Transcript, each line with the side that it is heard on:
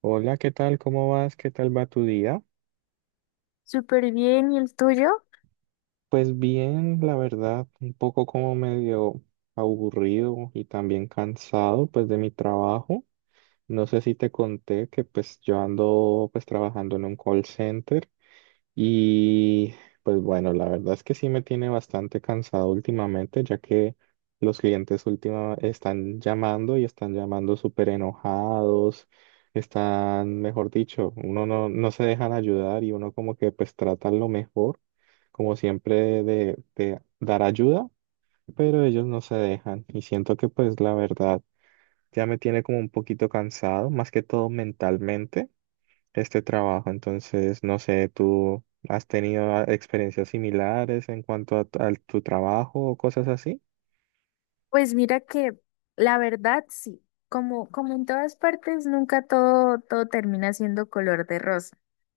right: Hola, ¿qué tal? ¿Cómo vas? ¿Qué tal va tu día?
left: Súper bien, ¿y el tuyo?
right: Pues bien, la verdad, un poco como medio aburrido y también cansado pues de mi trabajo. No sé si te conté que pues yo ando pues trabajando en un call center. Y pues bueno, la verdad es que sí me tiene bastante cansado últimamente, ya que los clientes última están llamando y están llamando súper enojados, están, mejor dicho, uno no, no se dejan ayudar y uno como que pues trata lo mejor, como siempre de dar ayuda, pero ellos no se dejan y siento que pues la verdad ya me tiene como un poquito cansado, más que todo mentalmente este trabajo. Entonces, no sé, ¿tú has tenido experiencias similares en cuanto a, a tu trabajo o cosas así?
left: Pues mira que la verdad sí, como, como en todas partes, nunca todo termina siendo color de rosa.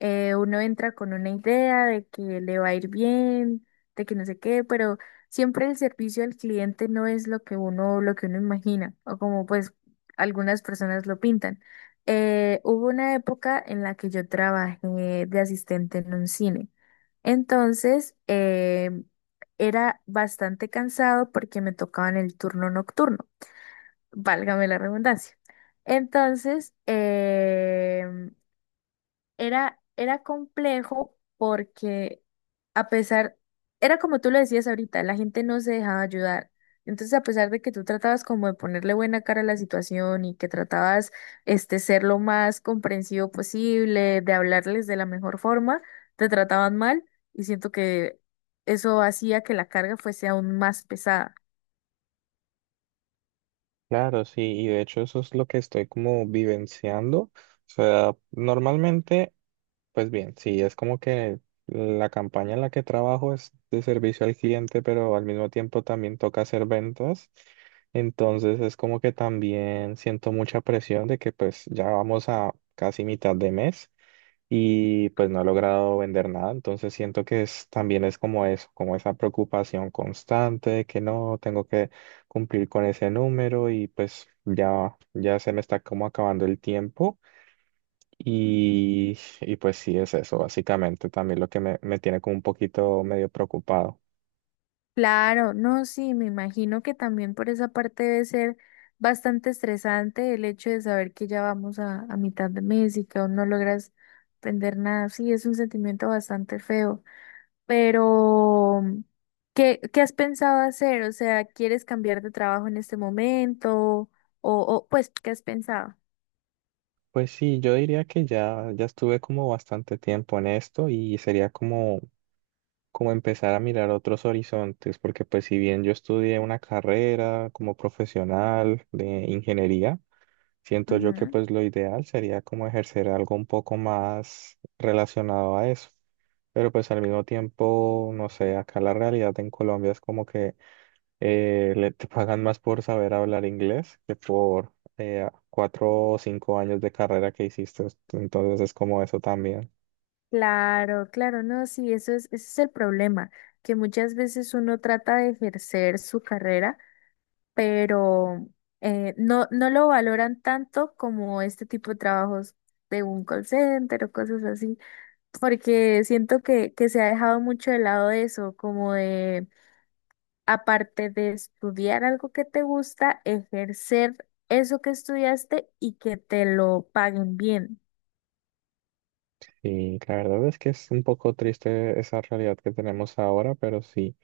left: Uno entra con una idea de que le va a ir bien, de que no sé qué, pero siempre el servicio al cliente no es lo que uno imagina, o como pues algunas personas lo pintan. Hubo una época en la que yo trabajé de asistente en un cine. Entonces, eh, Era bastante cansado porque me tocaba en el turno nocturno, válgame la redundancia. Entonces, em, era complejo porque a pesar, era como tú lo decías ahorita, la gente no se dejaba ayudar. Entonces, a pesar de que tú tratabas como de ponerle buena cara a la situación y que tratabas este ser lo más comprensivo posible, de hablarles de la mejor forma, te trataban mal y siento que eso hacía que la carga fuese aún más pesada.
right: Claro, sí, y de hecho eso es lo que estoy como vivenciando. O sea, normalmente, pues bien, sí, es como que la campaña en la que trabajo es de servicio al cliente, pero al mismo tiempo también toca hacer ventas. Entonces es como que también siento mucha presión de que pues ya vamos a casi mitad de mes. Y pues no he logrado vender nada, entonces siento que es, también es como eso, como esa preocupación constante de que no, tengo que cumplir con ese número y pues ya, ya se me está como acabando el tiempo y pues sí es eso, básicamente también lo que me tiene como un poquito medio preocupado.
left: Claro, no, sí, me imagino que también por esa parte debe ser bastante estresante el hecho de saber que ya vamos a mitad de mes y que aún no logras aprender nada. Sí, es un sentimiento bastante feo, pero ¿qué, qué has pensado hacer? O sea, ¿quieres cambiar de trabajo en este momento? O pues, ¿qué has pensado?
right: Pues sí, yo diría que ya, ya estuve como bastante tiempo en esto y sería como empezar a mirar otros horizontes, porque pues si bien yo estudié una carrera como profesional de ingeniería, siento yo que
left: Ujú.
right: pues lo ideal sería como ejercer algo un poco más relacionado a eso. Pero pues al mismo tiempo, no sé, acá la realidad en Colombia es como que te pagan más por saber hablar inglés que por cuatro o cinco años de carrera que hiciste. Entonces es como eso también.
left: Claro, claro, no, sí, eso es, ese es el problema, que muchas veces uno trata de ejercer su carrera pero no, no lo valoran tanto como este tipo de trabajos de un call center o cosas así, porque siento que se ha dejado mucho de lado eso, como de, aparte de estudiar algo que te gusta, ejercer eso que estudiaste y que te lo paguen bien.
right: Y la verdad es que es un poco triste esa realidad que tenemos ahora, pero sí,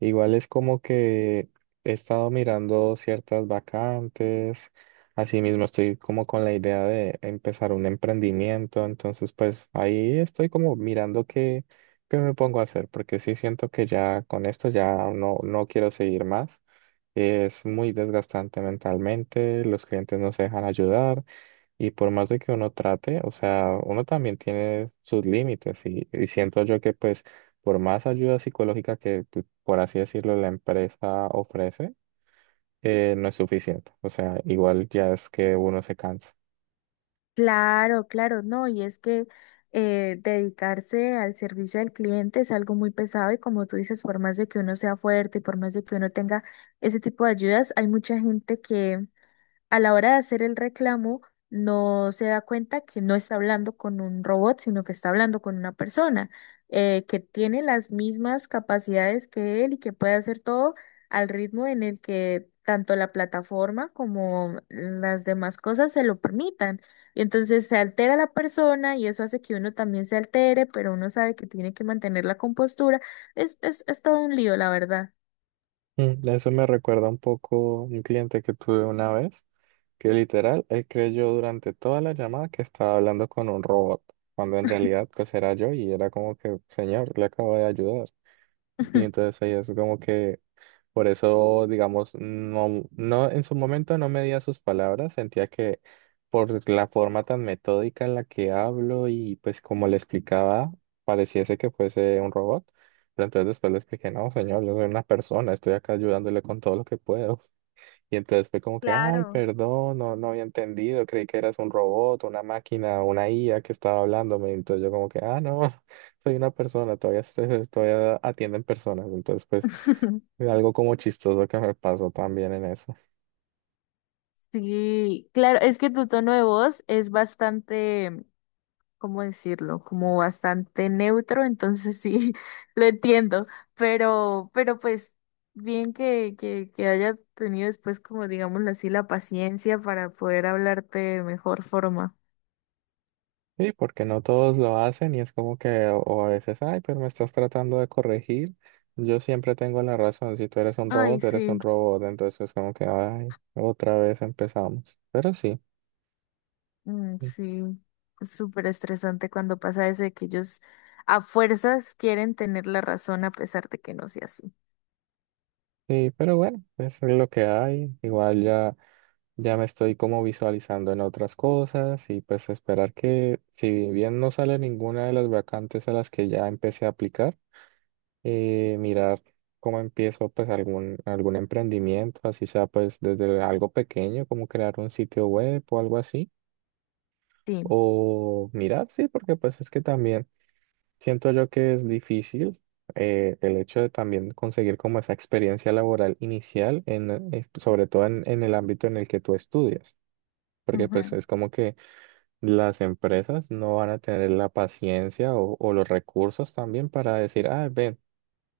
right: igual es como que he estado mirando ciertas vacantes, asimismo estoy como con la idea de empezar un emprendimiento, entonces pues ahí estoy como mirando qué, qué me pongo a hacer, porque sí siento que ya con esto ya no, no quiero seguir más, es muy desgastante mentalmente, los clientes no se dejan ayudar. Y por más de que uno trate, o sea, uno también tiene sus límites y siento yo que pues por más ayuda psicológica que, pues, por así decirlo, la empresa ofrece, no es suficiente. O sea, igual ya es que uno se cansa.
left: Claro, claro, no, y es que dedicarse al servicio al cliente es algo muy pesado y como tú dices, por más de que uno sea fuerte por más de que uno tenga ese tipo de ayudas, hay mucha gente a la hora de hacer el reclamo, no se da cuenta que no está hablando con un robot, sino que está hablando con una persona que tiene las mismas capacidades que él y que puede hacer todo al ritmo en el que tanto la plataforma como las demás cosas se lo permitan. Y entonces se altera la persona y eso hace que uno también se altere, pero uno sabe que tiene que mantener la compostura. Es todo un lío, la verdad.
right: Mm, eso me recuerda un poco un cliente que tuve una vez, que literal, él creyó durante toda la llamada que estaba hablando con un robot, cuando en realidad pues era yo y era como que, señor, le acabo de ayudar. Y entonces ahí es como que... Por eso, digamos, no, no, en su momento no medía sus palabras, sentía que por la forma tan metódica en la que hablo y pues como le explicaba, pareciese que fuese un robot, pero entonces después le expliqué, no, señor, yo soy una persona, estoy acá ayudándole con todo lo que puedo. Y entonces fue como que, ay,
left: Claro.
right: perdón, no, no había entendido, creí que eras un robot, una máquina, una IA que estaba hablándome. Entonces yo como que, ah, no, soy una persona, todavía, todavía atienden personas. Entonces, pues, algo como chistoso que me pasó también en eso.
left: Sí, claro, es que tu tono de voz es bastante, ¿cómo decirlo? Como bastante neutro, entonces sí, lo entiendo, pero pues bien que haya tenido después, como digámoslo así, la paciencia para poder hablarte de mejor forma.
right: Sí, porque no todos lo hacen y es como que, o a veces, ay, pero me estás tratando de corregir. Yo siempre tengo la razón, si tú eres un
left: Ay,
right: robot, eres un
left: sí,
right: robot. Entonces es como que, ay, otra vez empezamos. Pero sí.
left: mm, sí, es súper estresante cuando pasa eso de que ellos a fuerzas quieren tener la razón a pesar de que no sea así.
right: Sí, pero bueno, eso es lo que hay. Igual ya, ya me estoy como visualizando en otras cosas y pues esperar que si bien no sale ninguna de las vacantes a las que ya empecé a aplicar, mirar cómo empiezo pues algún, algún emprendimiento, así sea pues desde algo pequeño, como crear un sitio web o algo así.
left: Sí.
right: O mirar, sí, porque pues es que también... Siento yo que es difícil el hecho de también conseguir como esa experiencia laboral inicial, sobre todo en el ámbito en el que tú estudias, porque pues es como que las empresas no van a tener la paciencia o los recursos también para decir, ah, ven,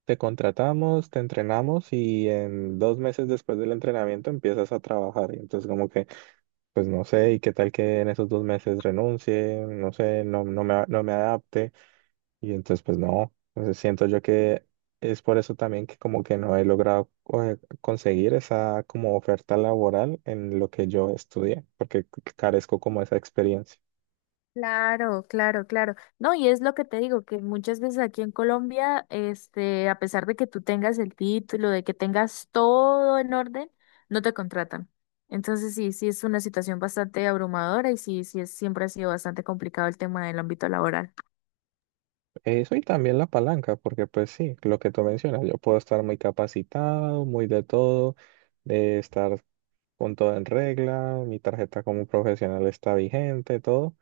right: te contratamos, te entrenamos y en 2 meses después del entrenamiento empiezas a trabajar. Y entonces como que, pues no sé, ¿y qué tal que en esos 2 meses renuncie? No sé, no, no me adapte. Y entonces, pues no, entonces siento yo que es por eso también que como que no he logrado conseguir esa como oferta laboral en lo que yo estudié, porque carezco como esa experiencia.
left: Claro, claro, claro. No, y es lo que te digo, que muchas veces aquí en Colombia, este, a pesar de que tú tengas el título, de que tengas todo en orden, no te contratan. Entonces sí, sí es una situación bastante abrumadora y sí, sí es, siempre ha sido bastante complicado el tema del ámbito laboral.
right: Eso y también la palanca, porque pues sí, lo que tú mencionas, yo puedo estar muy capacitado, muy de todo, de estar con todo en regla, mi tarjeta como profesional está vigente, todo.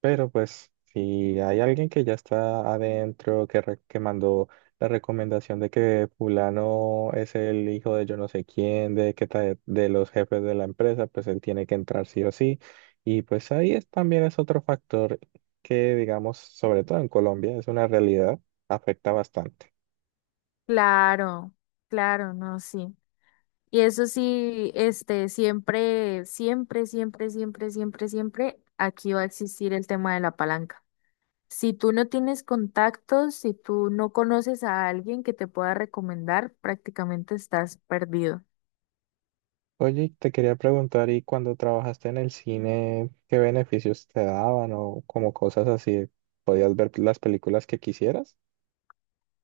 right: Pero pues si hay alguien que ya está adentro, que mandó la recomendación de que fulano es el hijo de yo no sé quién, de los jefes de la empresa, pues él tiene que entrar sí o sí. Y pues ahí es, también es otro factor que, digamos, sobre todo en Colombia, es una realidad, afecta bastante.
left: Claro, claro, no, sí. Y eso sí, este, siempre, siempre, siempre, siempre, siempre, siempre, aquí va a existir el tema de la palanca. Si tú no tienes contactos, si tú no conoces a alguien que te pueda recomendar, prácticamente estás perdido.
right: Oye, y te quería preguntar, ¿y cuando trabajaste en el cine, qué beneficios te daban o como cosas así? ¿Podías ver las películas que quisieras?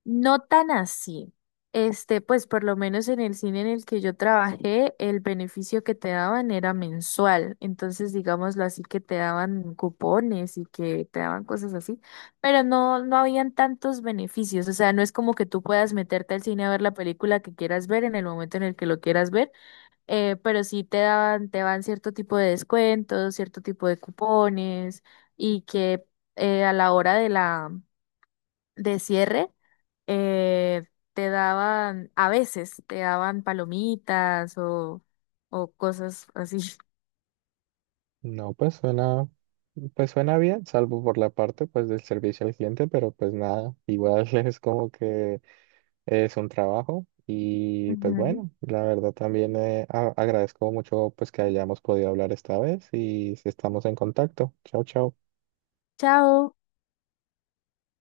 left: No tan así. Este, pues por lo menos en el cine en el que yo trabajé, el beneficio que te daban era mensual. Entonces, digámoslo así, que te daban cupones y que te daban cosas así, pero no, no habían tantos beneficios. O sea, no es como que tú puedas meterte al cine a ver la película que quieras ver en el momento en el que lo quieras ver pero sí te dan cierto tipo de descuentos, cierto tipo de cupones y que a la hora de la de cierre eh, te daban, a veces te daban palomitas o cosas así.
right: No, pues suena bien, salvo por la parte pues del servicio al cliente, pero pues nada, igual es como que es un trabajo y pues
left: Ujú.
right: bueno, la verdad también agradezco mucho pues que hayamos podido hablar esta vez y estamos en contacto. Chao, chao.
left: Chao.